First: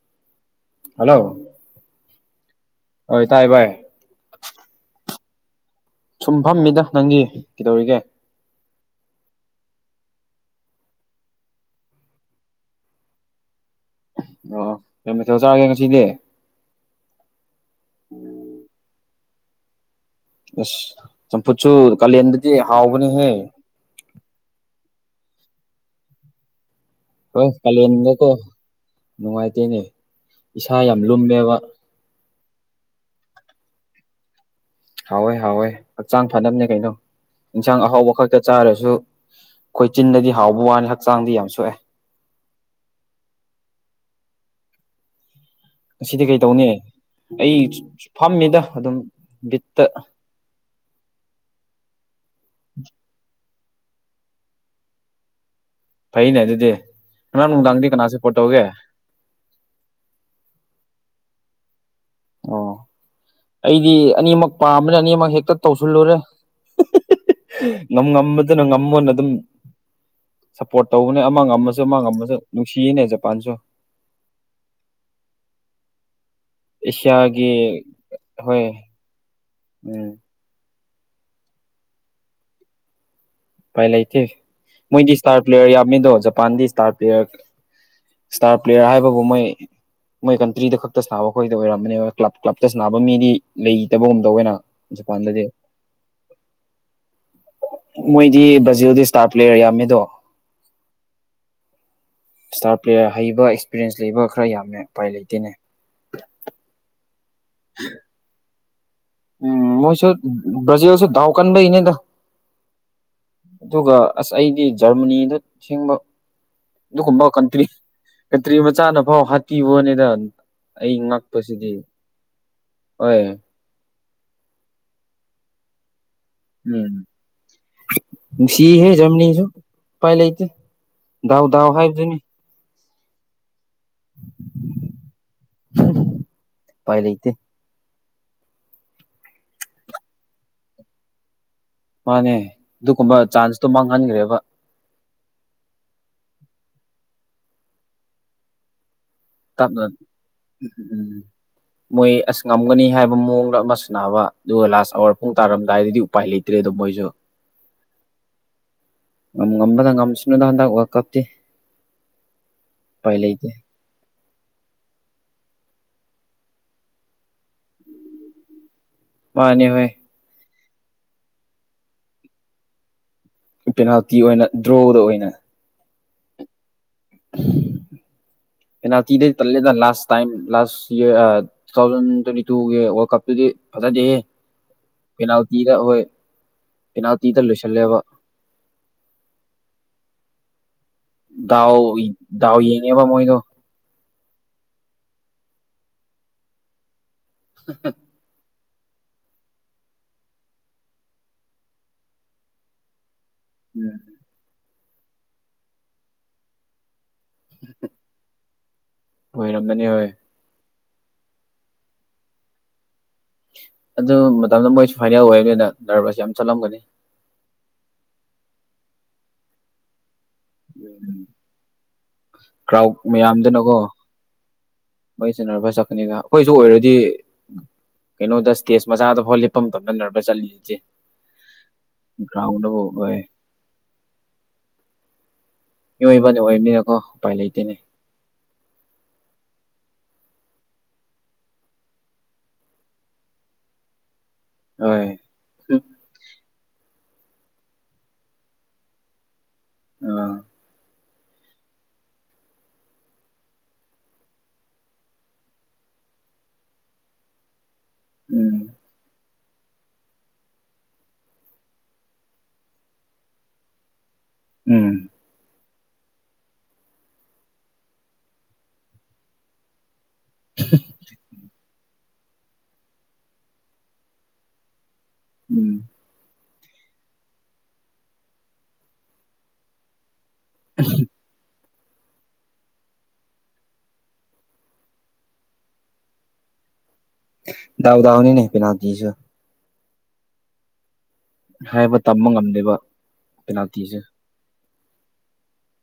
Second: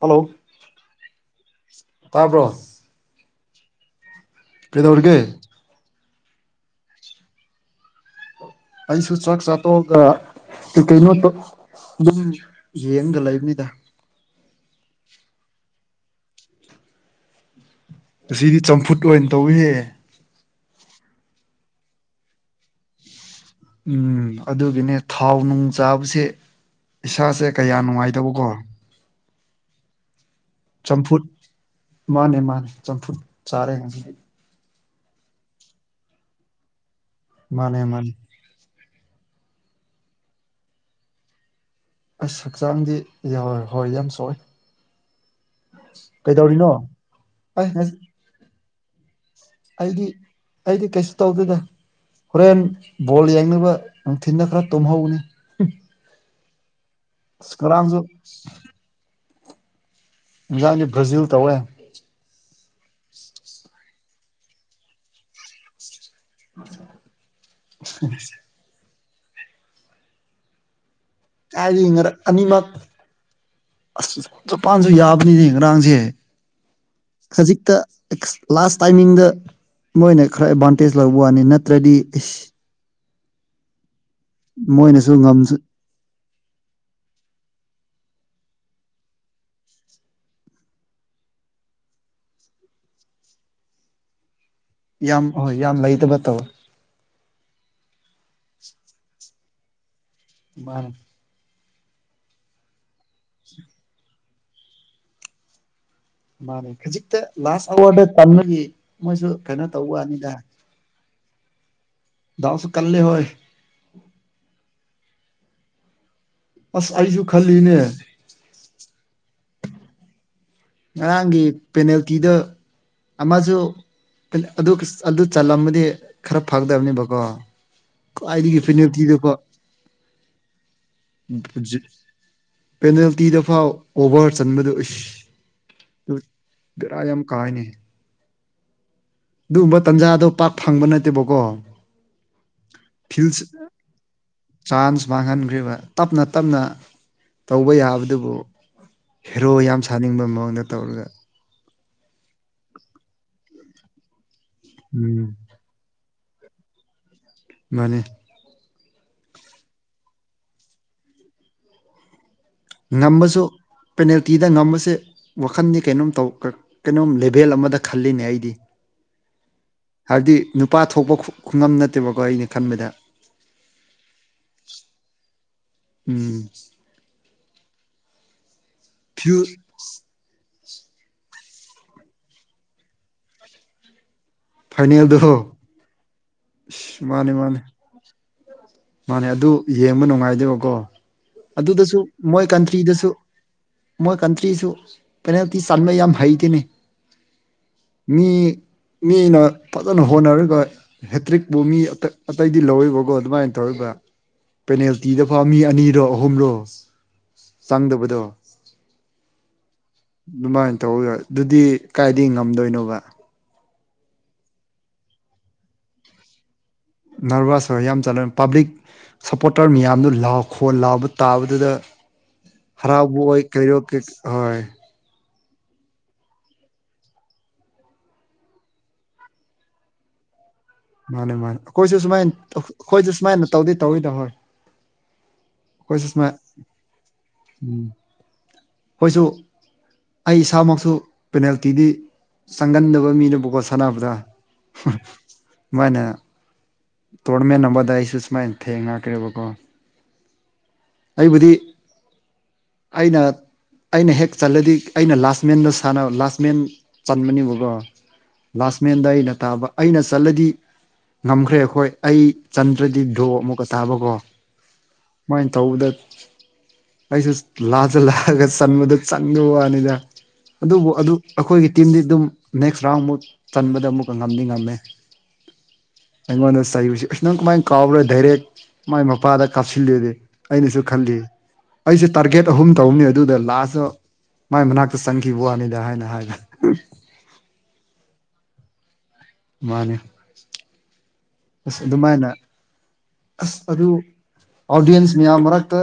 Hello hello ꯇꯥꯕ꯭ꯔꯣ ꯍꯣꯏ ꯇꯥꯏ ꯚꯥꯏ ꯀꯩꯗꯧꯔꯤꯒꯦ ꯁꯨꯝ ꯐꯝꯃꯤꯗ ꯅꯪꯗꯤ ꯀꯩꯗꯧꯔꯤꯒꯦ ꯑꯩꯁꯨ ꯆꯥꯛ ꯆꯥ ꯇꯣꯛꯑꯒ ꯀꯩ ꯀꯩꯅꯣ [unintelligible] ꯑꯗꯨꯝ ꯌꯦꯡꯉꯒ ꯂꯩꯕꯅꯤꯗ ꯑꯣ ꯀꯩ ꯃꯊꯦꯜ ꯆꯥꯔꯒꯦ ꯉꯁꯤꯗꯤ ꯉꯁꯤꯗꯤ ꯆꯝꯐꯨꯠ ꯑꯣꯏꯅ ꯇꯧꯋꯦꯍꯦ ꯑꯁ ꯆꯝꯐꯨꯠꯁꯨ ꯀꯥꯂꯦꯟꯗꯗꯤ ꯍꯥꯎꯕꯅꯦꯍꯦ ꯎꯝ ꯑꯗꯨꯒꯤꯅꯦ ꯊꯥꯎ ꯅꯨꯡ ꯆꯥꯕꯁꯦ ꯏꯁꯥꯁꯦ ꯍꯣꯏ ꯀꯌꯥ ꯀꯥꯂꯦꯟꯗꯀꯣ ꯅꯨꯡꯉꯥꯏꯇꯕꯀꯣ ꯅꯨꯡꯉꯥꯏꯇꯦꯅꯦ ꯏꯁꯥ ꯌꯥꯝ ꯆꯝꯐꯨꯠ ꯂꯨꯝꯃꯦꯕ ꯃꯥꯅꯦ ꯃꯥꯅꯦ ꯆꯝꯐꯨꯠ ꯆꯥꯔꯦ ꯉꯁꯤꯗꯤ ꯍꯥꯎꯋꯦ ꯍꯥꯎꯋꯦ ꯍꯛꯆꯥꯡ ꯐꯅꯕꯅꯦ ꯀꯩꯅꯣ ꯃꯥꯅꯦ ꯏꯟꯁꯥꯡ ꯃꯥꯅꯦ ꯑꯍꯥꯎꯕꯈꯣꯏ ꯇ ꯆꯥꯔꯁꯨ ꯈꯣꯏ ꯆꯤꯟꯅꯗꯤ ꯍꯥꯎꯕ ꯋꯥꯅꯤ ꯍꯛꯆꯥꯡꯗꯤ ꯌꯥꯝ ꯁꯣꯛꯑꯦ ꯑꯁ ꯍꯛꯆꯥꯡꯗꯤ ꯌꯥꯎ ꯍꯣꯏ ꯌꯥꯝ ꯁꯣꯛꯑꯦ ꯑꯁꯤꯗꯤ ꯀꯩꯗꯧꯅꯤ ꯀꯩꯗꯧꯔꯤꯅꯣ ꯑꯩ ꯐꯝꯃꯤꯗ ꯑꯗꯨꯝ ꯕꯤꯠ ꯑꯩꯗꯤ ꯑꯩꯗꯤ ꯀꯩꯁꯨ ꯇꯧꯗꯦꯗ ꯍꯣꯔꯦꯟ ꯕꯣꯜ ꯌꯦꯡꯅꯕ ꯅꯨꯡꯊꯤꯗ ꯈꯔ ꯇꯨꯝꯍꯧꯒꯦ ꯐꯩꯅꯦ ꯑꯗꯨꯗꯤ ꯉꯔꯥꯡ ꯑꯁ ꯅꯨꯡꯗꯥꯡꯗꯤ ꯉꯔꯥꯡꯁꯨ ꯀꯅꯥ ꯁꯄꯣꯔ꯭ꯠ ꯇꯧꯒꯦ ꯏꯟꯖꯥꯡꯗꯤ ꯕ꯭ꯔꯥꯖꯤꯜ ꯇꯧꯋꯦ ꯑꯣ ꯑꯩꯗꯤ ꯑꯅꯤꯃꯛ ꯄꯥꯝꯕꯅꯦ ꯑꯅꯤꯃꯛ ꯍꯦꯛꯇ ꯇꯧꯁꯤꯜꯂꯨꯔꯦ ꯉꯝ ꯉꯝꯕꯗꯨꯅ ꯉꯝꯃꯣꯅ ꯑꯗꯨꯝ ꯁꯞꯄꯣꯔꯠ ꯇꯧꯕꯅꯦ ꯑꯃ ꯉꯝꯃꯁꯨ ꯀꯥꯏꯗꯒꯤ ꯑꯃ ꯉꯔꯥꯡ ꯉꯝꯃꯁꯨ ꯑꯅꯤꯃꯛ ꯅꯨꯡꯁꯤꯌꯦꯅꯦ ꯖꯄꯥꯟꯁꯨ ꯑꯁ ꯖꯄꯥꯟꯁꯨ ꯌꯥꯕꯅꯤꯅꯦ ꯉꯔꯥꯡꯁꯦ ꯑꯦꯁꯤꯌꯥꯒꯤ ꯈꯖꯤꯛꯇ ꯍꯣꯏ ꯂꯥꯁ ꯇꯥꯏꯃꯤꯡꯗ ꯎꯝ ꯃꯣꯏꯅ ꯈꯔ ꯑꯦꯗꯕꯥꯥꯟꯇꯦꯖ ꯂꯧꯕ ꯋꯥꯅꯤ ꯅꯠꯇ꯭ꯔꯗꯤ ꯏꯁ ꯄꯥꯏꯂ ꯂꯩꯇꯦꯇꯦ ꯃꯣꯏꯅꯁꯨ ꯃꯣꯏꯗꯤ ꯁ꯭ꯇꯥꯔ ꯉꯝꯁꯨ ꯄ꯭ꯂꯦꯌꯔ ꯌꯥꯝꯃꯤꯗꯣ ꯖꯄꯥꯟꯗꯤ ꯁ꯭ꯇꯥꯔ ꯄ꯭ꯂꯦꯌꯔ ꯏꯁꯇꯥꯔ ꯄ꯭ꯂꯦꯌꯔ ꯍꯥꯏꯕꯕꯨ ꯃꯣꯏ ꯃꯣꯏ ꯀꯟꯇ꯭ꯔꯤꯗ ꯈꯛꯇ ꯁꯥꯕ ꯑꯩꯈꯣꯏꯗ ꯑꯣꯏꯔꯝꯕꯅꯤ ꯀ꯭ꯂꯕ ꯀ꯭ꯂꯞꯇ ꯁꯥꯅꯕ ꯃꯤꯗꯤ ꯂꯩꯇꯕꯒꯨꯝ ꯇꯧꯕꯅꯦ ꯌꯥꯝ ꯍꯣꯏ ꯌꯥꯝ ꯂꯩꯇꯕ ꯇꯧꯋꯦ ꯃꯣꯏꯗꯤ ꯕ꯭ꯔꯖꯤꯜꯗꯗꯤ ꯁ꯭ꯇꯥꯔ ꯄ꯭ꯂꯦꯌꯔ ꯌꯥꯝꯃꯤꯗꯣ ꯃꯥꯅꯤ ꯏꯁꯇꯥꯔ ꯄ꯭ꯂꯦꯌꯥꯔ ꯍꯩꯕ ꯑꯦꯛꯁꯄꯤꯔꯤꯌꯦꯟꯁ ꯂꯩꯕ ꯈꯔ ꯌꯥꯝꯃꯦ ꯎꯄꯥꯏ ꯂꯩꯇꯦꯅꯦ ꯃꯥꯅꯦ ꯈꯖꯤꯛꯇ ꯂꯥꯁ ꯑꯋꯥꯔꯗ ꯇꯝꯕꯒꯤ ꯎꯝ ꯃꯣꯏꯁꯨ ꯕ꯭ꯔꯥꯖꯤꯜꯁꯨ ꯗꯥꯎ ꯀꯟꯕꯩꯅꯤꯗ ꯗꯥꯎꯁꯨ ꯀꯜꯂꯦ ꯍꯣꯏ ꯑꯗꯨꯒ ꯑꯁ ꯑꯩꯗꯤ ꯖꯔꯃꯅꯤꯗ ꯊꯤꯡꯕ ꯑꯁ ꯑꯩꯁꯨ ꯑꯗꯨꯒꯨꯝꯕ ꯀꯟꯇ꯭ꯔꯤ꯫ ꯈꯜꯂꯤꯅꯦ ꯀꯟꯇ꯭ꯔꯤ ꯃꯆꯥꯅ ꯐꯥꯎ ꯍꯥꯠꯄꯕ ꯋꯥꯅꯦꯗ꯫ ꯉꯔꯥꯡꯒꯤ ꯄꯦꯅꯥꯜꯇꯤꯗꫭ ꯍꯣꯏ ꯑꯃꯁꯨ ꯑ ꯑꯗꯨ ꯀꯁ ꯑꯗꯨ ꯆꯜꯂꯝꯑꯗꯤ ꯈꯔ ꯎꯝ ꯐꯒꯗꯕꯅꯦꯕꯀꯣ꯫ ꯈ꯭ꯋꯥꯏꯗꯒꯤ ꯅꯨꯡꯁꯤꯍꯦ ꯄꯤꯅꯦꯜꯇꯤꯗꯀꯣ ꯖꯔꯃꯅꯤꯁꯨ ꯎꯄꯥꯏ ꯂꯩꯇꯦ ꯗꯥꯎ ꯗꯥꯎ [unintelligible] ꯍꯥꯏꯕꯗꯨꯅꯤ ꯄꯦꯅꯥꯜꯇꯤꯗ ꯐꯥꯎ ꯑꯣꯚꯔ ꯆꯟꯕꯗꯨ ꯎꯁ꯫ ꯎꯄꯥꯏ ꯕꯦꯔꯥ ꯌꯥꯝ ꯂꯩꯇꯦ ꯀꯥꯏꯅꯦ꯫ ꯗꯨꯒꯨꯝꯕ ꯇꯥꯟꯖꯥꯗꯣ ꯄꯥꯛ ꯐꯪꯕ ꯅꯠꯇꯦꯕꯀꯣ꯫ ꯃꯥꯅꯦ ꯑꯗꯨꯒꯨꯝꯕ ꯐꯤꯜꯁ ꯆꯥꯟꯁꯇꯣ ꯃꯥꯡꯍꯟꯈ꯭ꯔꯦꯕ꯫ ꯆꯥꯟꯁ ꯃꯥꯡꯍꯟꯈ꯭ꯔꯤꯕ ꯇꯞꯅ-ꯇꯞꯅ ꯇꯧꯕ ꯌꯥꯕꯗꯨꯕꯨ꯫ ꯍꯦꯔꯣ ꯇꯞꯅ ꯌꯥꯝ ꯁꯥꯅꯤꯡꯕ ꯃꯑꯣꯡꯗ ꯇꯧꯔꯒ꯫ ꯎꯝ ꯃꯣꯏ ꯑꯁ ꯉꯝꯒꯅꯤ ꯍꯥꯏꯕ ꯃꯑꯣꯡꯗ ꯑꯃꯨ ꯁꯅꯥꯕ ꯑꯗꯨꯒ ꯂꯥꯁ ꯑꯋꯥꯔ ꯎꯝ ꯄꯨꯡ ꯇꯥꯔꯝꯗꯥꯏꯗꯗꯤ ꯎꯄꯥꯏ ꯂꯩꯇ꯭ꯔꯦꯗꫭ ꯃꯣꯏꯁꯨ꯫ ꯃꯥꯅꯤ꯫ ꯉꯝ ꯉꯝꯕꯅ ꯉꯝꯁꯅꯨꯗ ꯍꯟꯗꯛ ꯋꯜꯀꯞꯇꯤ꯫ ꯉꯝꯕꯁꯨ ꯄꯦꯅꯥꯜꯇꯤꯗ ꯉꯝꯕꯁꯦ꯫ ꯋꯥꯈꯟꯗꯤ ꯀꯩꯅꯣꯝ ꯇꯧ ꯀ ꯀꯩꯅꯣꯝ ꯂꯦꯚꯦꯜ ꯑꯃꯗ ꯈꯜꯂꯤꯅꯦ ꯑꯩꯗꯤ꯫ ꯃꯥꯅꯦ ꯍꯣꯏ꯫ ꯍꯥꯏꯕꯗꯤ ꯅꯨꯄꯥ ꯊꯣꯛꯄ ꯈꯨ ꯈꯨꯉꯝ ꯅꯠꯇꯦꯕꯀꯣ ꯑꯩꯅ ꯈꯟꯕꯗ꯫ ꯄꯦꯅꯥꯜꯇꯤ ꯑꯣꯏꯅ ꯗ꯭ꯔꯣꯗ ꯑꯣꯏꯅ꯫ ꯎꯝ [unintelligible] ꯄꯦꯅꯥꯜꯇꯤꯗ ꯐꯤꯜ ꯇꯂꯦꯗ ꯂꯥꯁ ꯇꯥꯏꯝ ꯂꯥꯁ ꯌꯔ ꯑ ꯇꯨ ꯊꯥꯎꯖꯟ ꯇ꯭ꯋꯦꯟꯇꯤ ꯇꯨꯒꯤ ꯋꯥꯔꯜ ꯀꯞꯇꯨꯗꯤ ꯐꯖꯗꯦꯍꯦ꯫ ꯐꯥꯏꯅꯦꯜꯗꯣ ꯄꯦꯅꯥꯜꯇꯤꯗ ꯍꯣꯏ ꯏꯁ ꯃꯥꯅꯦ ꯄꯦꯅꯥꯜꯇꯤꯗ ꯃꯥꯅꯦ ꯂꯣꯏꯁꯜꯂꯦꯕ꯫ ꯃꯥꯅꯦ ꯑꯗꯨ ꯌꯦꯡꯕ ꯅꯨꯡꯉꯥꯏꯗꯦꯕꯀꯣ ꯗꯥꯎ ꯑꯗꯨꯗꯁꯨ ꯃꯣꯏ ꯗꯥꯎ ꯌꯦꯡꯉꯦꯕ ꯀꯟꯇ꯭ꯔꯤꯗꯁꯨ ꯃꯣꯏꯗꯣ ꯃꯣꯏ ꯀꯟꯇ꯭ꯔꯤꯁꯨ ꯄꯦꯅꯦꯜꯇꯤ ꯆꯟꯕ ꯌꯥꯝ ꯍꯩꯇꯦꯅꯦ꯫ [unintelligible] ꯃꯤ ꯃꯤꯅ ꯐꯖꯅ ꯍꯣꯠꯅꯔꯒ ꯍꯦꯇ꯭ꯔꯤꯛꯄꯨ ꯃꯤ ꯑ ꯑꯇꯩꯗꯤ ꯂꯧꯔꯤꯕꯀꯣ ꯑꯗꯨꯃꯥꯏꯟ ꯇꯧꯔꯤꯕ ꯎꯝ ꯄꯦꯅꯦꯜꯇꯤꯗ ꯐꯥꯎ ꯃꯤ ꯑꯅꯤꯔꯣ ꯑꯍꯨꯝꯔꯣ ꯆꯪꯗꯕꯗꯣ꯫ ꯑꯣꯏꯔꯝꯒꯅꯤ ꯍꯣꯏ꯫ ꯑꯗꯨꯃꯥꯏꯅ ꯇꯧꯔꯒ ꯑꯗꯨꯗꯤ ꯀꯥꯏꯗꯒꯤ ꯉꯝꯗꯣꯏꯅꯣꯕ꯫ ꯑꯗꯨ ꯃꯇꯝꯗ ꯃꯣꯏꯁꯨ ꯐꯥꯏꯅꯦꯜ ꯑꯣꯏꯕꯅꯤꯅ ꯅꯔꯕꯁ ꯌꯥꯝ ꯆꯠꯂꯝꯒꯅꯤ꯫ ꯅꯔꯚꯁ ꯍꯣꯏ ꯌꯥꯝ ꯆꯥꯂꯝ ꯄꯥꯕ꯭ꯂꯤꯛ ꯁꯞꯄꯣꯔꯇꯔ ꯃꯌꯥꯝꯗꯨ ꯂꯥꯎ ꯈꯣꯟ ꯂꯥꯎꯕ ꯎꯝ ꯇꯥꯕꯗꯨꯗ ꯀ꯭ꯔꯥꯎꯠ ꯍꯔꯥꯎꯕꯣꯏ ꯀ꯭ꯔꯤꯔꯣ ꯀꯩ ꯍꯣꯏ꯫ ꯃꯩꯁꯨ ꯅꯔꯚꯁ ꯆꯠꯄꯅꯤꯅ ꯑꯈꯣꯏꯖꯨ ꯑꯣꯏꯔꯗꯤ ꯀꯩꯅꯣꯗ ꯁ꯭ꯇꯦꯖ ꯃꯆꯥꯗꯐꯥꯎ ꯂꯦꯞꯄ ꯃꯇꯝꯗ ꯅꯔꯚꯁ ꯆꯠꯂꯤꯗꯨꯗꯤ꯫ ꯃꯥꯅꯦ ꯃꯥꯟ ꯑꯈꯣꯏꯖꯨ ꯁꯨꯃꯥꯏꯅ ꯑꯈ ꯑꯈꯣꯏꯖꯨ ꯍꯣꯏ ꯁꯨꯃꯥꯏꯅ ꯇꯧꯗꯤ ꯇꯧꯋꯤꯗ ꯍꯣꯏ꯫ ꯑꯩꯈꯣꯏꯁꯨ ꯁꯨꯃꯥꯏꯅ ꯃꯤꯑꯣꯏꯕꯅ ꯑꯣꯏꯕꯅꯤꯅꯀꯣ ꯎꯄꯥꯏ ꯂꯩꯇꯦꯅꯦ꯫ ꯍꯣꯏꯁꯨ ꯑꯩ ꯏꯁꯥꯃꯛꯁꯨ ꯄꯦꯅꯥꯜꯇꯤꯗꯤ ꯆꯪꯒꯟꯗꯕ ꯃꯤꯅꯕꯨꯀꯣ ꯁꯥꯟꯅꯕꯗ꯫ ꯍꯣꯏ [unintelligible] ꯃꯥꫭꯏꯅ ꯇꯣꯔꯅꯃꯦꯅ ꯑꯃꯗ ꯑꯩꯁꯨ ꯁꯨꯃꯥꯏꯟ ꯊꯦꯡꯅꯈ꯭ꯔꯦꯕꯀꯣ꯫ ꯑꯥ꯫ ꯑꯩꯕꯨꯗꯤ ꯑꯩꯅ ꯑꯩꯅ ꯍꯦꯛ ꯆꯜꯂꯗꯤ ꯑꯩꯅ ꯂꯥꯁ ꯃꯦꯟꯗ ꯁꯥꯟꯅꯕ ꯂꯥꯁ ꯃꯦꯟ ꯆꯟꯕꯅꯦꯕꯀꯣ꯫ ꯎꯝ ꯂꯥꯁꯃꯦꯟꯗ ꯑꯩꯅ ꯇꯥꯕ ꯑꯩꯅ ꯆꯠꯂꯗꯤ ꯉꯝꯈ꯭ꯔꯦ ꯑꯈꯣꯏ ꯑꯩ ꯆꯟꯗ꯭ꯔꯗꯤ ꯗ꯭ꯔꯣ ꯑꯃꯨꯛꯀ ꯇꯥꯕꯥꯀꯣ ꯎꯝ ꯇꯧꯕꯗ ꯑꯩꯖꯨ ꯂꯥꯖꯂꯥꯛꯑꯒ ꯆꯟꯕꯗ ꯆꯪꯗꯕ ꯋꯥꯅꯤꯗ ꯑꯗꯨꯕꯨ ꯑꯗꯨ ꯑꯈꯣꯏꯒꯤ ꯇꯤꯝꯗꯤ ꯑꯗꯨꯝ ꯅꯦꯛꯁ ꯔꯥꯎꯟꯃꯨꯛ ꯆꯟꯕꯗ ꯑꯃꯨꯛꯀ ꯉꯝꯗꯤ ꯉꯝꯃꯦ꯫ ꯎꯝ ꯑꯩꯉꯣꯟꯗ ꯆꯩꯕꯁꯤ ꯑꯁ ꯅꯪ ꯀꯃꯥꯏꯅ ꯀꯥꯎꯕ꯭ꯔꯦ ꯗꯥꯏꯔꯦꯛ ꯃꯥꯏ ꯃꯄꯥꯗ ꯀꯥꯞꯁꯤꯜꯂꯤꯗꯤ ꯑꯩꯅꯁꯨ ꯈꯜꯂꯤ ꯑꯩꯁꯨ ꯇꯥꯔꯒꯦꯠ ꯑꯍꯨꯝ ꯇꯧꯕꯅꯤ ꯑꯗꯨꯗ ꯂꯥꯁꯇ ꯃꯥꯏ ꯃꯅꯥꯛꯇ ꯆꯪꯈꯤꯕ ꯋꯥꯅꯤꯗ ꯍꯥꯏꯅ ꯍꯥꯏꯅ ꯗꯥꯎꯗꯥꯎꯅꯤꯅꯦ ꯄꯤꯅꯥꯜꯖꯨ ꯃꯥꯅꯦ ꯑꯁ ꯍꯥꯏꯕ ꯇꯝꯕ ꯑꯗꯨꯃꯥꯏꯅ ꯉꯝꯗꯦꯕ ꯑꯁ ꯑꯗꯨ ꯄꯦꯅꯥꯜꯇꯤꯁꯦ ꯑꯣꯗꯤꯟꯁ ꯃꯌꯥꯝ ꯃꯔꯛꯇ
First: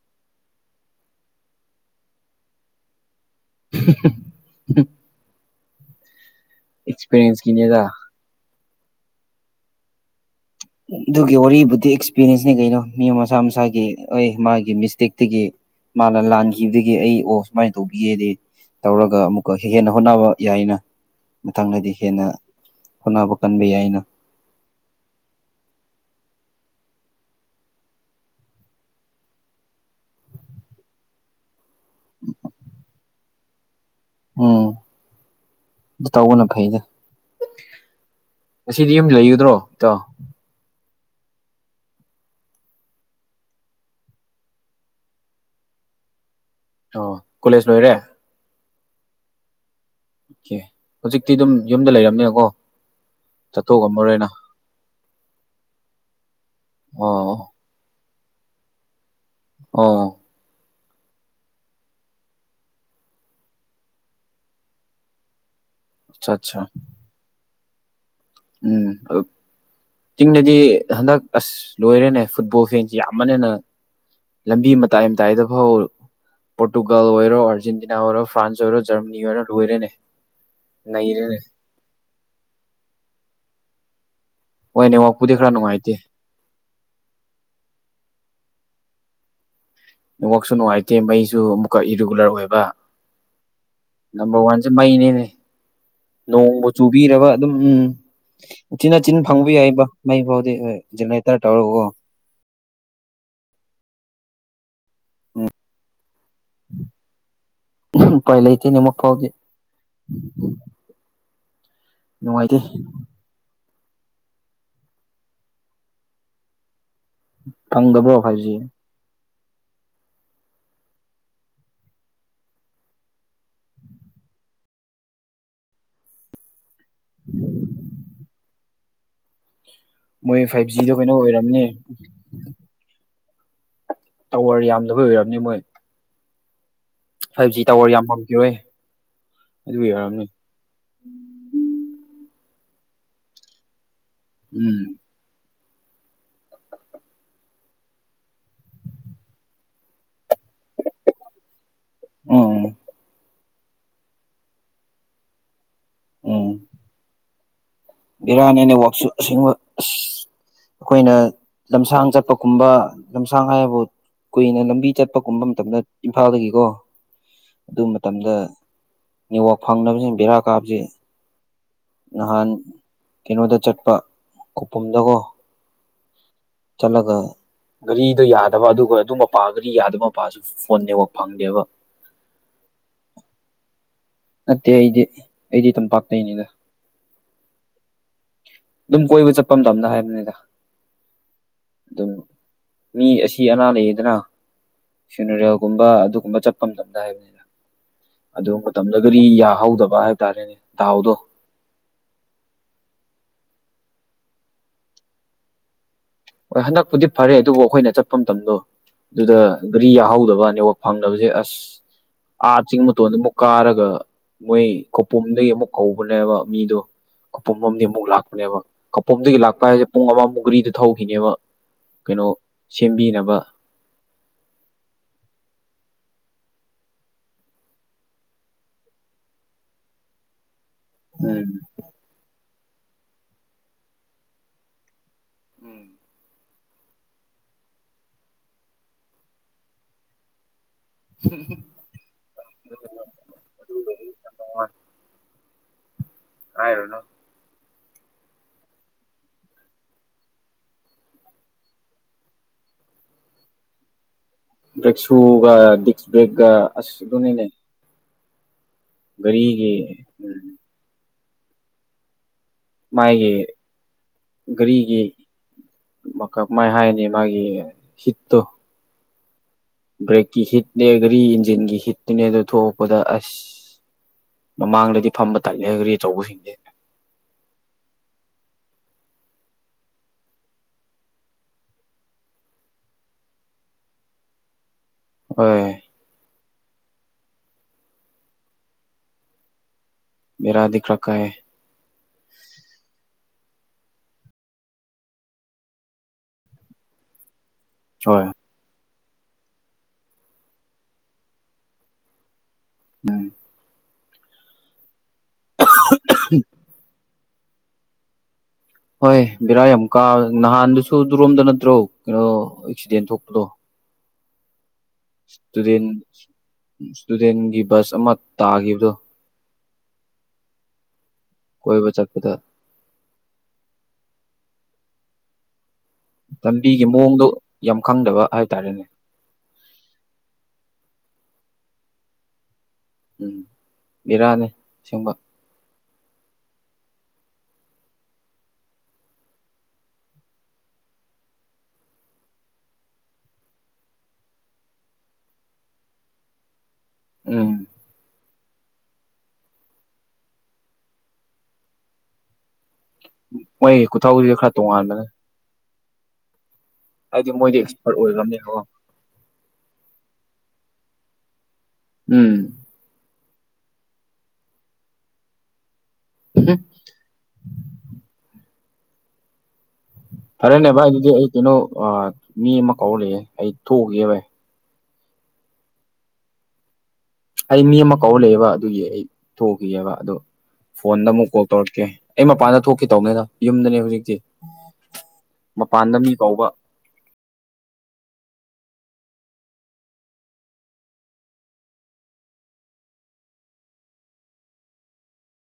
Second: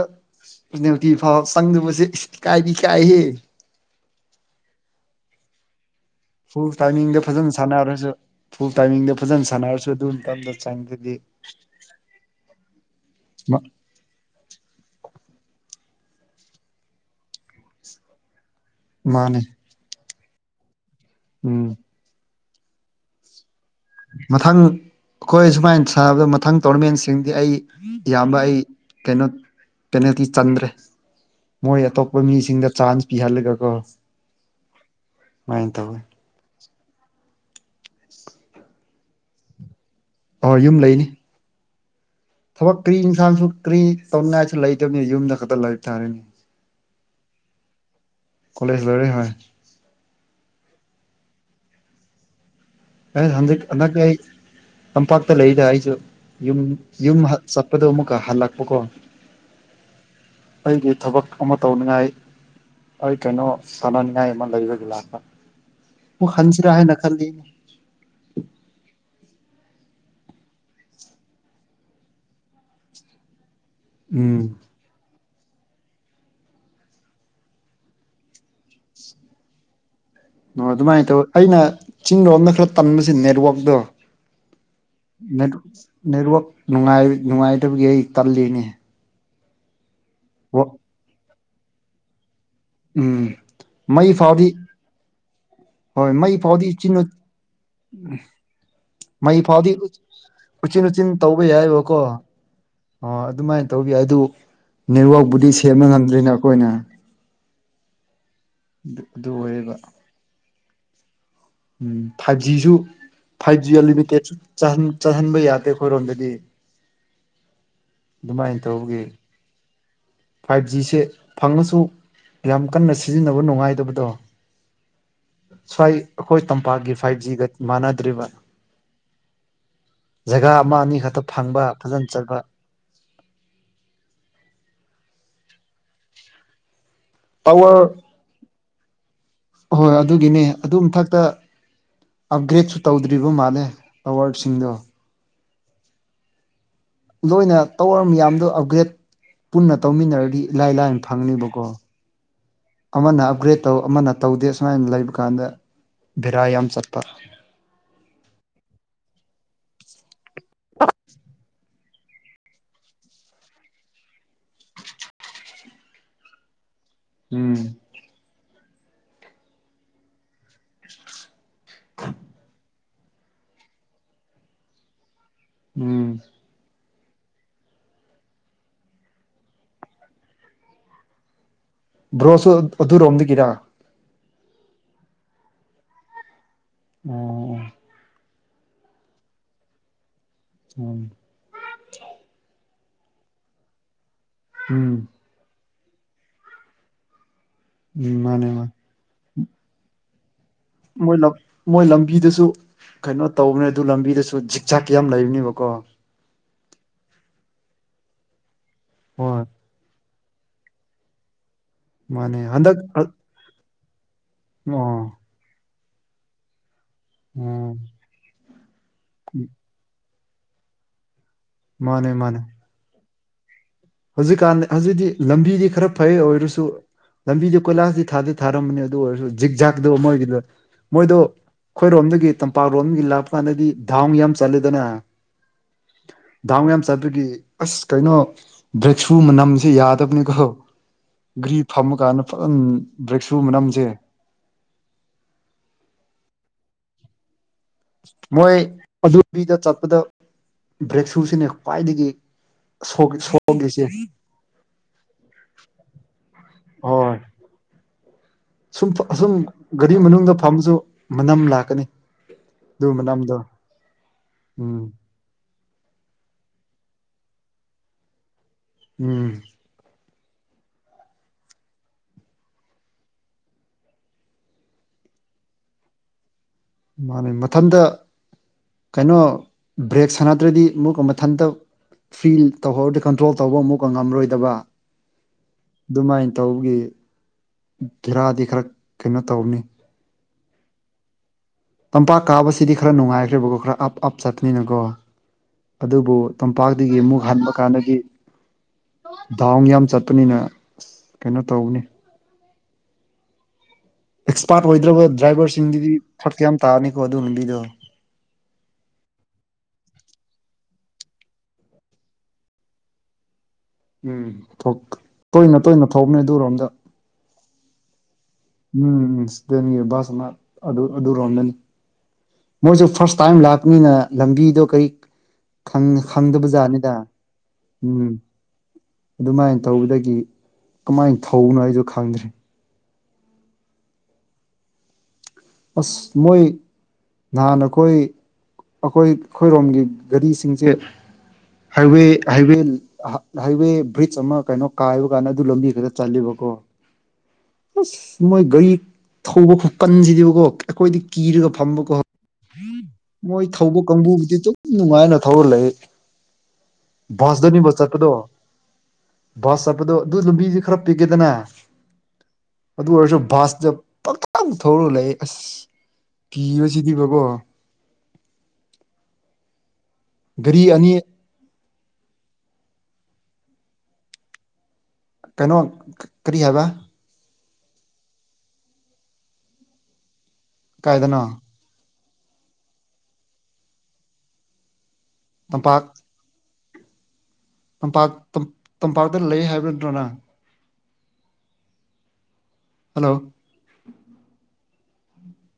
ꯄꯤꯅꯜꯇꯤ ꯐꯥꯎ ꯆꯪꯗꯕꯁꯤ ꯏꯁ ꯏꯀꯥꯏꯗꯤ ꯏꯀꯥꯏꯍꯦ [unintelligible] ꯐꯨꯜ ꯇꯥꯏꯃꯤꯡꯗ ꯐꯖꯅ ꯑꯦꯛꯁꯄꯤꯔꯦꯟꯁꯀꯤꯅꯦꯗ ꯁꯥꯟꯅꯔꯁꯨ ꯐꯨꯜ ꯇꯥꯏꯃꯤꯡꯗ ꯐꯖꯅ ꯁꯥꯟꯅꯔꯁꯨ ꯑꯗꯨꯇꯝꯗ ꯑꯗꯨꯒꯤ ꯋꯥꯔꯤꯕꯨꯗꯤ ꯑꯦꯛꯁꯄꯤꯔꯤꯌꯦꯟꯁꯅꯤ ꯀꯩꯅꯣ ꯃꯤ ꯃꯁꯥ ꯃꯁꯥꯒꯤ ꯑꯩ ꯃꯥꯒꯤ ꯃꯤꯁꯇꯦꯛꯇꯒꯤ ꯃꯥꯅ ꯂꯥꯟꯈꯤꯕꯗꯒꯤ ꯑꯩ ꯑꯣ ꯁꯨꯃꯥꯏꯅ ꯇꯧꯕꯤꯌꯦꯗꯤ ꯇꯧꯔꯒ ꯃꯥꯅꯦ ꯑꯃꯨꯛꯀ ꯍꯦꯟꯅ ꯍꯣꯠꯅꯕ ꯌꯥꯏꯅ ꯎꯝ ꯃꯊꯪꯗꯗꯤ ꯍꯦꯟꯅ ꯍꯣꯠꯅꯕ ꯀꯟꯕ ꯌꯥꯏꯅ ꯃꯊꯪ ꯑꯈꯣꯏ ꯁꯨꯃꯥꯏꯅ ꯁꯥꯟꯅꯕꯗ ꯃꯊꯪ ꯇꯣꯔꯅꯃꯦꯟꯁꯤꯡꯗꯤ ꯑꯩ ꯏꯌꯥꯝꯕ ꯑꯩ ꯀꯩꯅꯣ ꯄꯦꯅꯥꯜꯇꯤ ꯆꯟꯗ꯭ꯔꯦ ꯃꯣꯏ ꯑꯇꯣꯞꯄ ꯃꯤꯁꯤꯡꯗ ꯆꯥꯟꯁ ꯄꯤꯍꯜꯂꯒꯀꯣ ꯎꯝ ꯃꯥꯏꯅ ꯇꯧꯋꯤ ꯑꯗꯨ ꯇꯧꯕꯅ ꯐꯩꯗꯥ ꯉꯁꯤꯗꯤ ꯌꯨꯝ ꯂꯩꯒꯗ꯭ꯔꯣ ꯏꯇꯥꯎ ꯑꯣ ꯌꯨꯝ ꯂꯩꯅꯤ ꯊꯕꯛ ꯀ꯭ꯔꯤ ꯏꯟꯁꯥꯡꯁꯨ ꯀ꯭ꯔꯤ ꯇꯧꯅꯤꯡꯉꯥꯏꯁꯨ ꯂꯩꯇꯕꯅꯤ ꯌꯨꯝꯗ ꯈꯛꯇ ꯂꯥꯏꯕ ꯇꯥꯔꯦꯅꯤ ꯑꯣ ꯀꯣꯂꯦꯖ ꯂꯣꯏꯔꯦ ꯀꯣꯂꯦꯖ ꯂꯣꯏꯔꯦ ꯍꯣꯏ꯫ ꯀꯦ ꯍꯧꯖꯤꯛꯇꯤ ꯑꯗꯨꯝ ꯌꯨꯝꯗ ꯂꯩꯔꯝꯅꯤꯅꯀꯣ꯫ ꯑꯦ ꯍꯟꯗꯛ ꯍꯟꯗꯛꯇꯤ ꯑꯩ ꯇꯝꯄꯥꯛꯇ ꯂꯩꯗ ꯑꯩꯁꯨ ꯌꯨꯝ ꯌꯨꯝ ꯑꯣ ꯍꯟ ꯆꯠ ꯄꯗꯣ ꯑꯃꯨꯛꯀ ꯍꯜꯂꯛꯄꯀꯣ꯫ ꯑꯣ ꯑꯩꯒꯤ ꯊꯕꯛ ꯑꯃ ꯇꯧꯅꯤꯡꯉꯥꯏ ꯑꯩ ꯀꯩꯅꯣ ꯁꯥꯟꯅꯅꯤꯡꯉꯥꯏ ꯑꯃ ꯂꯩꯕꯒꯤ ꯂꯥꯛꯄ ꯃꯨꯛ ꯑꯠꯆꯥ ꯑꯠꯆꯥ ꯍꯟꯁꯤꯔꯥ ꯍꯥꯏꯅ ꯈꯜꯂꯤ꯫ ꯎꯝ ꯆꯤꯡꯗꯗꯤ ꯍꯟꯗꯛ ꯑꯁ ꯂꯣꯏꯔꯦꯅꯦ ꯐꯨꯠꯕꯣꯜ ꯐꯦꯟꯁꯤꯦ ꯌꯥꯝꯕꯅꯦꯅ ꯎꯝ ꯂꯝꯕꯤ ꯃꯇꯥꯏ ꯃꯇꯥꯏꯗ ꯐꯥꯎ ꯄꯣꯣꯔꯇꯨꯒꯜ ꯑꯣꯏꯔ ꯑꯔꯖꯦꯟꯇꯤꯅꯥ ꯑꯣꯏꯔꯣ ꯐ꯭ꯔꯥꯟꯁ ꯑꯣꯏꯔ ꯖꯃꯅꯤ ꯑꯣꯏꯔꯨ ꯂꯧꯔꯦꯟ ꯑꯣ ꯑꯗꯨꯃꯥꯏꯅ ꯇꯧꯋ ꯑꯩꯅ ꯆꯤꯡ ꯂꯣꯝꯗ ꯈꯔ ꯇꯟꯕꯁꯦ ꯅꯦꯠꯋꯥꯛꯛꯇꯣ ꯍꯣꯏ ꯅꯦꯠꯋꯥꯛꯄꯨꯗꯤ ꯈꯔ ꯅꯦꯠ ꯅꯨꯡꯉꯥꯏꯇꯦ ꯅꯦꯠꯋꯥꯛ ꯅꯨꯪꯉꯥꯏ ꯅꯨꯡꯉꯥꯏꯇꯕꯒꯤ ꯑꯩ ꯇꯜꯂꯤꯅꯦ ꯋꯥꯛꯁꯨ ꯋꯥꯛ ꯅꯨꯡꯉꯥꯏꯇꯦ ꯃꯩꯁꯨ ꯑꯃꯨꯛꯀ ꯏꯔꯤꯒꯨꯂꯔ ꯑꯣꯏꯕ ꯎꯝ ꯃꯩ ꯅꯝꯕꯔ ꯐꯥꯎꯗꯤ ꯋꯥꯟꯁꯦ ꯃꯩꯅꯦꯅꯦ ꯍꯣꯏ ꯃꯩ ꯐꯥꯎꯗꯤ ꯅꯣꯡꯕꯨ ꯎꯆꯤꯟ ꯆꯨꯕꯤꯔꯕ ꯑꯗꯨꯝ ꯎꯝ ꯏꯆꯤꯟ ꯏꯆꯤꯟ ꯃꯩ ꯐꯪꯕ ꯐꯥꯎꯗꯤ ꯌꯥꯏꯕ ꯃꯩ ꯐꯥꯎꯗꯤ ꯍꯣꯏ ꯎꯆꯤꯟ ꯎꯆꯤꯟ ꯖꯦꯅꯦꯔꯦꯇꯔ ꯇꯧꯕ ꯇꯧꯔꯒꯀꯣ ꯌꯥꯏꯑꯕꯀꯣ ꯑꯣ ꯑꯗꯨꯃꯥꯏꯅ ꯇꯧꯕꯤ ꯑꯗꯨ ꯎꯝ ꯅꯦꯠꯋꯥꯛꯄꯕꯨꯗꯤ ꯁꯦꯝꯕ ꯉꯝꯗ꯭ꯔꯤꯅ ꯑꯩꯈꯣꯏꯅ ꯎꯄꯥꯏ ꯂꯩ ꯑꯗꯨ ꯑꯣꯏꯌꯦꯕ ꯎꯝ ꯐꯥꯏꯚ ꯅꯨꯡꯉꯥꯏꯇꯦ ꯖꯤꯁꯨ ꯐꯥꯏꯚ ꯖꯤ ꯑꯜ ꯂꯤꯃꯤꯇꯦꯠꯁꯨ ꯆꯍꯟꯕ ꯆꯍꯟꯕ ꯌꯥꯗꯦ ꯑꯩꯈꯣꯏꯔꯣꯝꯗꯗꯤ ꯐꯪꯗꯕ꯭ꯔꯣ ꯐꯥꯏꯚ ꯖꯤ [unintelligible] ꯐꯥꯏꯚ ꯖꯤꯁꯦ ꯐꯪꯉꯁꯨ ꯌꯥꯝ ꯀꯟꯅ ꯁꯤꯖꯤꯟꯅꯕ ꯅꯨꯡꯉꯥꯏꯗꯕꯗꯣ ꯁ꯭ꯋꯥꯏ ꯑꯩꯈꯣꯏ ꯇꯝꯄꯥꯛꯀꯤ ꯐꯥꯏꯚ ꯖꯤꯒ ꯃꯥꯟꯅꯗ꯭ꯔꯤꯕ ꯃꯣꯏ ꯖꯒꯥ ꯐꯥꯏꯚ ꯑꯃ ꯖꯤꯗꯣ ꯀꯩꯅꯣ ꯑꯅꯤꯈꯛꯇ ꯑꯣꯏꯔꯝꯅꯤ ꯐꯪꯕ ꯐꯖꯅ ꯆꯠꯄ ꯇꯋꯔ ꯌꯥꯝꯗꯕ ꯑꯣꯏꯔꯝꯅꯤ ꯃꯣꯏ [inaudible] ꯐꯥꯏꯚ ꯖꯤ ꯇꯥꯋꯔ ꯌꯥꯝꯃꯝ ꯈꯤꯔꯣꯏ ꯍꯣꯏ ꯍꯣꯏ ꯑꯗꯨꯒꯤꯅꯦ ꯑꯗꯨ ꯃꯊꯛꯇ ꯑꯞꯒ꯭ꯔꯦꯗꯁꯨ ꯇꯧꯗ꯭ꯔꯤꯕ ꯃꯥꯜꯂꯦ ꯇꯋꯥꯔꯗꯁꯤꯡꯗꯣ ꯎꯝ ꯂꯣꯏꯅ ꯇꯧꯔ ꯃꯌꯥꯝꯗꯣ ꯑꯞꯒ꯭ꯔꯦꯗ ꯄꯨꯟꯅ ꯇꯧꯃꯤꯟꯅꯔꯗꯤ ꯏꯂꯥꯏ ꯂꯥꯏꯅ ꯐꯪꯅꯤꯕꯀꯣ ꯎꯝ ꯑꯃꯅ ꯑꯞꯒ꯭ꯔꯦꯗ ꯇꯧ ꯑꯃꯅ ꯇꯧꯗꯦ ꯁꯨꯃꯥꯏꯅ ꯂꯩꯕ ꯀꯥꯟꯗ ꯚꯦꯔꯥ ꯌꯥꯝ ꯆꯠꯄ ꯕꯤꯔꯥꯅꯤꯅ ꯋꯥꯛꯁꯨ ꯑꯁꯦꯡꯕ ꯑꯁ ꯑꯩꯈꯣꯏꯅ ꯂꯝꯁꯥꯡ ꯆꯠꯄꯒꯨꯝꯕ ꯂꯝꯁꯥꯡ ꯍꯥꯏꯕꯨ ꯀꯨꯏꯅ ꯂꯝꯕꯤ ꯆꯠꯄꯒꯨꯝꯕ ꯃꯇꯝꯗ ꯏꯝꯐꯥꯜꯗꯒꯤꯀꯣ ꯎꯝ ꯑꯗꯨ ꯃꯇꯝꯗ ꯅꯦꯋꯥꯛ ꯐꯪꯅꯕꯁꯤꯡꯅ ꯕꯦꯔꯥ ꯀꯥꯕꯁꯤ [inaudible] ꯅꯍꯥꯟ ꯀꯩꯅꯣꯗ ꯆꯠꯄ ꯈꯨꯄꯨꯝꯗꯀꯣ ꯎꯝ ꯆꯠꯂꯒ ꯒꯥꯔꯤꯗꯣ ꯌꯥꯗꯕ ꯑꯗꯨꯒ ꯑꯗꯨ ꯃꯄꯥꯟꯗꯗꯤ‌ꯌꯥꯗꯕ ꯃꯄꯥꯟꯁꯨ ꯐꯣꯟ ꯅꯦꯠꯋꯥꯛ ꯐꯪꯗꯦꯕ ꯕ꯭ꯔꯣꯁꯨ ꯑꯗꯨꯔꯣꯝꯗꯒꯤꯔꯥ ꯅꯠꯇꯦ ꯑꯩꯗꯤ ꯑꯩꯗꯤ ꯇꯝꯄꯥꯛꯇꯩꯅꯤꯗ ꯑꯣ ꯑꯣ ꯑꯗꯨꯝ ꯀꯣꯏꯕ ꯆꯠꯄ ꯃꯇꯝꯗ ꯍꯥꯏꯕꯅꯤꯗ ꯎꯝ ꯑꯗꯨꯝ ꯃꯤ ꯑꯁꯤ ꯑꯅꯥ ꯂꯩꯌꯦꯗꯅ ꯎꯝ ꯐꯅꯔꯤꯦꯜꯒꯨꯝꯕ ꯑꯗꯨꯒꯨꯝꯕ ꯆꯠꯄ ꯃꯇꯝꯗ ꯍꯥꯏꯕꯅꯤꯗ ꯃꯥꯅꯦ ꯑꯗꯨ ꯃꯥꯅꯦ ‌ꯃꯇꯝ ꯑꯗꯨꯗꯤ‌ꯌꯥ‌‌‌ ꯍꯧꯗꯕ ꯍꯥꯏꯇꯥꯔꯦꯅꯦ ꯃꯣꯏ ꯂꯧ ꯃꯣꯏ ꯂꯝꯕꯤꯗꯁꯨ ꯀꯩꯅꯣ ꯇꯧꯕꯅꯦ ꯑꯗꯨ ꯂꯝꯕꯤꯗꯁꯨ ꯖꯤꯛ ꯆꯥꯛ ꯌꯥꯝ ꯂꯩꯕꯅꯦꯕꯀꯣ ꯍꯣꯏ ꯍꯟꯗꯛꯄꯨꯗꯤ ꯐꯔꯦ ꯑꯗꯨꯕꯨ ꯑꯩꯈꯣꯏꯅ ꯆꯠꯄ ꯃꯇꯝꯗꯣ ꯑꯗꯨꯗ ꯍꯣꯏ ꯒꯥꯔꯤ ꯌꯥꯍꯧꯗꯕ ꯅꯦꯠꯋꯛ ꯐꯪꯗꯕꯁꯦ ꯑꯁ ꯃꯥꯅꯦ ꯑꯥ ꯍꯟꯗꯛ ꯆꯤꯡ ꯑꯣ ꯃꯇꯣꯟꯗ ꯑꯃꯨꯛ ꯀꯥꯔꯒ ꯃꯣꯏ ꯈꯧꯄꯨꯝ ꯑꯣ ꯑꯗꯒꯤ ꯑꯃꯨꯛ ꯀꯧꯕꯅꯦꯕ ꯃꯤꯗꯣ ꯈꯧꯄꯨꯝ‌ꯂꯣꯝꯗꯒꯤ ꯑꯃꯨꯛ ꯂꯥꯛꯄꯅꯦꯕ ꯈꯧꯄꯨꯝꯗꯒꯤ ꯂꯥꯛꯄ ꯍꯥꯏꯁꯦ ꯄꯨꯡ ꯑꯃꯃꯨꯛꯒꯔꯤꯗ ꯊꯧꯈꯤꯅꯦꯕ ꯃꯥꯅꯦ ꯀꯩꯅꯣ ꯃꯥꯅꯦ ꯁꯦꯝꯕꯤꯅꯕ ꯍꯧꯖꯤꯛꯀꯥꯟ ꯍꯧꯖꯤꯛꯇꯤ ꯂꯝꯕꯤꯗꯤ ꯈꯔ ꯐꯩ ꯑꯣꯏꯔꯁꯨ ꯂꯝꯕꯤꯗꯨ ꯀꯣꯏꯂꯥꯁꯗꯤ ꯊꯥꯗꯤ ꯊꯥꯔꯝꯕꯅꯤ ꯑꯗꯨ ꯑꯣꯏꯔꯁꯨ ꯖꯤꯛ ꯖꯥꯛꯇꯣ ꯃꫭꯏꯒꯤꯗꫭ ꯃꯣꯏꯗꯣ ꯎꯝ ꯑꯩꯈꯣꯏꯔꯣꯝꯗꯒꯤ ꯇꯝꯄꯥꯛꯂꯣꯝꯗꯒꯤ ꯂꯥꯛꯄ ꯀꯥꯟꯗꯗꯤ ꯗꯥꯥꯎ ꯌꯥꯝ ꯆꯠꯂꯦꯗꯅ ꯎꯝ ꯗꯥꯎꯟ ꯌꯥꯝ ꯆꯠꯄꯒꯤ ꯑꯁ ꯀꯩꯅꯣ ꯕ꯭ꯔꯦꯛ ꯁꯨ ꯃꯅꯝꯖꯤ ꯌꯥꯗꯕꯅꯤꯀꯣ ꯒꯥꯔꯤ ꯐꯝꯃꯀꯥꯟꯗ ꯐꯖꯅ ꯕ꯭ꯔꯦꯛꯁꯨ ꯃꯅꯝꯖꯦ [unintelligible] ꯍꯥꯏꯔꫭꯅꯣ ꯃꯣꯏ ꯑꯗꯨꯕꯤꯗ ꯆꯠꯄꯗ ꯕ꯭ꯔꯦꯛ ꯁꯨꯁꯤꯅꯦ ꯈ꯭ꯋꯥꯏꯗꯒꯤ ꯁꯒꯤ [unintelligible] ꯁꯣꯒꯁꯦ ꯕ꯭ꯔꯦꯛꯁꯨꯒ ꯗꯤꯁ꯭ꯕꯔꯦꯛꯒ ꯑꯁ ꯍꯣꯏ ꯑꯗꯨꯅꯤꯅ‌ꯦ ꯁꯨꯝ ꯐ ꯑꯁꯨꯝ ꯒꯥꯔꯤ ꯃꯅꯨꯡꯗ ꯎꯝ ꯐꯝꯃꯁꯨ ꯃꯅꯝ ꯂꯥꯛꯀꯅꯤ ꯑꯗꯨ ꯃꯥꯒꯤ ꯃꯅꯝꯗꯣ ꯎꯝ ꯒꯥꯔꯤꯒꯤ ꯃ ꯀꯃꯥꯏ ꯍꯥꯏꯅꯤ ꯃꯥꯒꯤ ꯍꯤꯠꯇꯣ ꯎꯝ ꯕ꯭ꯔꯦꯛꯀꯤ ꯍꯤꯠꯅꯦ ꯒꯥꯔꯤ ꯏꯟꯖꯤꯟꯒꯤ ꯍꯤꯠꯇꯨꯅꯦ ꯑꯗꯨ ꯊꯣꯛꯂꯛꯄꯗ ꯑꯁ ꯃꯃꯥꯡꯗꯗꯤ ꯐꯝꯕ ꯇꯥꯟꯂꯦ ꯒꯔꯤ ꯑꯆꯧꯕꯁꯤꯡꯁꯦ ꯃꯥꯅꯦ ꯃꯊꯟꯇ ꯀꯩꯅꯣ ꯕ꯭ꯔꯦꯛ ꯁꯥꯟꯅꯗ꯭ꯔꯗꯤ ꯑꯃꯨꯛꯀ ꯃꯊꯟꯇ ꯐꯤꯜ ꯇꯧꯍꯧꯔꯗꯤ ꯀꯟꯇ꯭ꯔꯣꯜ ꯇꯧꯕ ꯑꯃꯨꯛꯀ ꯉꯝꯃꯔꯣꯏꯗꯕ ꯍꫭꯏ ꯑꯗꯨꯃꯥꯏꯅ ꯇꯧꯕꯒꯤ ꯕ‌ꯦꯔꯥꯗꯤ ꯈꯔ ꯀꯩꯅꯣ ꯇꯧꯅꯤ ꯕ‌ꯦꯔꯥꯗꯤ ꯈꯔ ꯀꯥꯏꯌ‌ꯦ ꯇꯝꯄꯥꯛ ꯀꯥꯕꯁꯤꯗꯤ ꯈꯔ ꯅꯨꯡꯉꯥꯏꯈ꯭ꯔꯦꯕꯀꯣ ꯈꯔ ꯑꯞ ꯑꯞ ꯆꯠꯄꯅꯤꯅꯀꯣ ꯑꯗꯨꯕꯨ ꯇꯝꯄꯥꯛꯇꯒꯤ ꯑꯃꯨꯛ ꯍꯟꯕ ꯀꯥꯟꯗꯗꯤ ꯍꯣꯏ ꯗꯥꯎꯟ ꯌꯥꯝ ꯆꯠꯄꯅꯤꯅ ꯀꯩꯅꯣ ꯇꯧꯕꯅꯤ ꯎꯝ ꯑꯦꯛꯁꯄꯥꯔꯠ ꯑꯣꯏꯗ꯭ꯔꯕ ꯗ꯭ꯔꯥꯏꯚꯔꯁꯤꯡꯒꯤꯗꯤ ꯐꯔꯛ ꯌꯥꯝ ꯇꯥꯅꯤꯀꯣ ꯑꯗꯨ ꯅꯨꯕꯤꯗꯣ ꯍꯣꯏ ꯕꯦꯔꯥ ꯌꯥꯝ ꯀꯥ ꯅꯍꯥꯟꯗꯨꯁꯨ ꯑꯗꯨꯔꯣꯝꯗ ꯅꯠꯇ꯭ꯔꯣ ꯀꯩꯅꯣ ꯑꯦꯛꯁꯤꯗꯦꯟ ꯊꯣꯛꯄꯗꯣ ꯎꯝ ꯊꯣꯛ ꯇꯣꯏꯅ ꯇꯣꯏꯅ ꯊꯣꯛꯅꯦ ꯑꯗꯨꯔꯣꯝꯗ ꯇꯨꯗꯦꯟꯒꯤ ꯕꯁ ꯑꯃ ꯇꯥꯈꯤꯕꯗꯣ ꯎꯝ ꯏꯁꯨꯗꯦꯟꯒꯤ ꯕꯥꯁ ꯑꯃ ꯑꯗꯨ ꯑꯗꯨ ꯔꫭꯝꯗꯅꯤ ꯀꯣꯏꯕ ꯆꯥꯠꯄꯗ ꯃꯣꯏꯖꯨ ꯐꯥꯔꯁ ꯇꯥꯏꯝ ꯂꯥꯛꯄꯅꯤꯅ ꯂꯝꯕꯤꯗꯣ ꯀꯔꯤ ꯈꯪ ꯈꯪꯗꯕ ꯂꯝꯕꯤꯒꯤ ꯖꯥꯠꯅꯤꯗ ꯃꯑꯣꯡꯗꯣ ꯌꯥꯝ ꯈꯪꯗꯕ ꯍꯥꯏꯇꯥꯔꯦꯅꯦ ꯑꯗꯨꯃꯥꯏ ꯇꯧꯕꯗꯒꯤ ꯀꯃꯥꯏꯅ ꯊꯧꯕꯅꯣ ꯑꯩꯖꯨꯈꯪꯗ꯭ꯔꯦ ꯎꯝ ꯕꯤꯔꯥꯅꯤ ꯑꯁꯦꯡꯕ ꯑꯁ ꯃꯣꯏ ꯅꯍꯥꯟ ꯑꯩꯈꯣꯏ ꯑꯩꯈꯣꯏ ꯑꯩꯈꯣꯏꯔꯣꯝꯒꯤ ꯒꯥꯔꯤꯁꯤꯡꯁꯦ ꯍꯥꯏꯋꯦ ꯍꯥꯏꯋꯦ ꯍꯥꯏꯋꯦ ꯕ꯭ꯔꯤꯖ ꯑꯃ ꯀꯩꯅꯣ ꯀꯥꯏꯕ ꯀꯥꯟꯗ ꯑꯗꯨ ꯂꯝꯕꯤꯗꯨꯗ ꯆꯠꯂ‌ꯦꯕꯀꯣ ꯎꯝ ꯑꯁ ꯃꯣꯏ ꯒꯥꯔꯤ ꯊꯧꯕ ꯈꯨꯀꯟꯁꯤꯗꯤ ꯕꯣ ꯑꯩꯈꯣꯏꯗꯤ ꯀꯤꯔꯒ ꯐꯝꯕ ꯀꯣ ꯃꯣꯏ ꯊꯧꯕ ꯀꯥꯡꯕꯨꯕꯨꯗꯤ ꯈꯨꯊꯧꯁꯤꯗꯤ ꯑꯗꯨꯝ ꯈꯔ ꯇꯣꯉꯥꯟꯕꯅꯦ ꯅꯨꯡꯉꯥꯏꯅ ꯊꯧ ꯂꯩꯌꯦ ꯍꯥꯏꯗꯤ ꯃꯣꯏꯗꯤ ꯕꯁꯗꯅꯤꯕ ꯑꯦꯛꯁꯄꯔꯠ ꯆꯠꯄꯗꯣ ꯑꯣꯏꯈ꯭ꯔꯕꯅꯤꯅꯀꯣ ꯕꯁ ꯍꯥꯞꯄꯗꯣ ꯑꯗꯨ ꯂꯝꯕꯤꯖꯤ ꯈꯔ ꯄꯤꯛꯒꯦꯗꯅ ꯎꯝ ꯑꯗꯨ ꯑꯣꯏꯔꯁꯨ ꯚꯁꯇ ꯄꯪꯊꯧꯗ ꯊꯧꯔꯒ ꯂꯩ ꯑꯁ ꯀꯤꯕꯁꯤꯗꯤꯕꯀꯣ ꯒꯥꯔꯤ ꯐꯔꯦꯅꯦ ꯚꯥꯏ ꯑꯅꯤ ꯑꯗꯨꯗꯤ ꯑꯩ ꯀꯩꯅꯣ ꯑꯥ ꯃꯤ ꯑꯃ ꯀꯧꯔ ꯂꯩꯑꯦ ꯑꯩ ꯊꯣꯛꯎꯨꯒꯦ ꯚꯥꯏ ꯀꯩꯅꯣ ꯀꯔꯤ ꯍꯥꯏꯕ ꯑꯩ ꯃꯤ ꯑꯃ ꯀꯧꯔ ꯂꯩꯌꯦꯕ ꯑꯗꯨꯒꯤ ꯑꯩ ꯊꯣꯛꯎꯈꯤꯒꯦꯕ ꯑꯗꫭ ꯐꯣꯟꯗ ꯀꯥꯏꯗꯅꯣ ꯑꯃꯨꯛ ꯀꯣꯜ ꯇꯧꯔꯛꯀꯦ ꯑꯩ ꯃꯄꯥꯟꯗ ꯊꯣꯛꯀꯦ ꯇꯧꯕꯅꯤꯗ ꯌꯨꯝꯗꯅꯦ ꯍꯧꯖꯤꯛꯇꯤ ꯇꯝꯄꯥꯛ ꯃꯄꯥꯟꯗ ꯃꯤ ꯀꯥꯎꯕ ꯇꯝꯄꯥꯛ ꯇꯝꯄꯥꯛꯇ ꯂꯩ ꯍꯥꯏꯕ ꯅꯠꯇ꯭ꯔꯣ ꯅꯪ ꯍꯜꯂꯣ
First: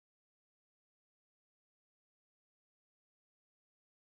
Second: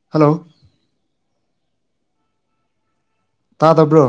ꯍꯜꯂꯣ ꯇꯥꯗꯕ꯭ꯔꯣ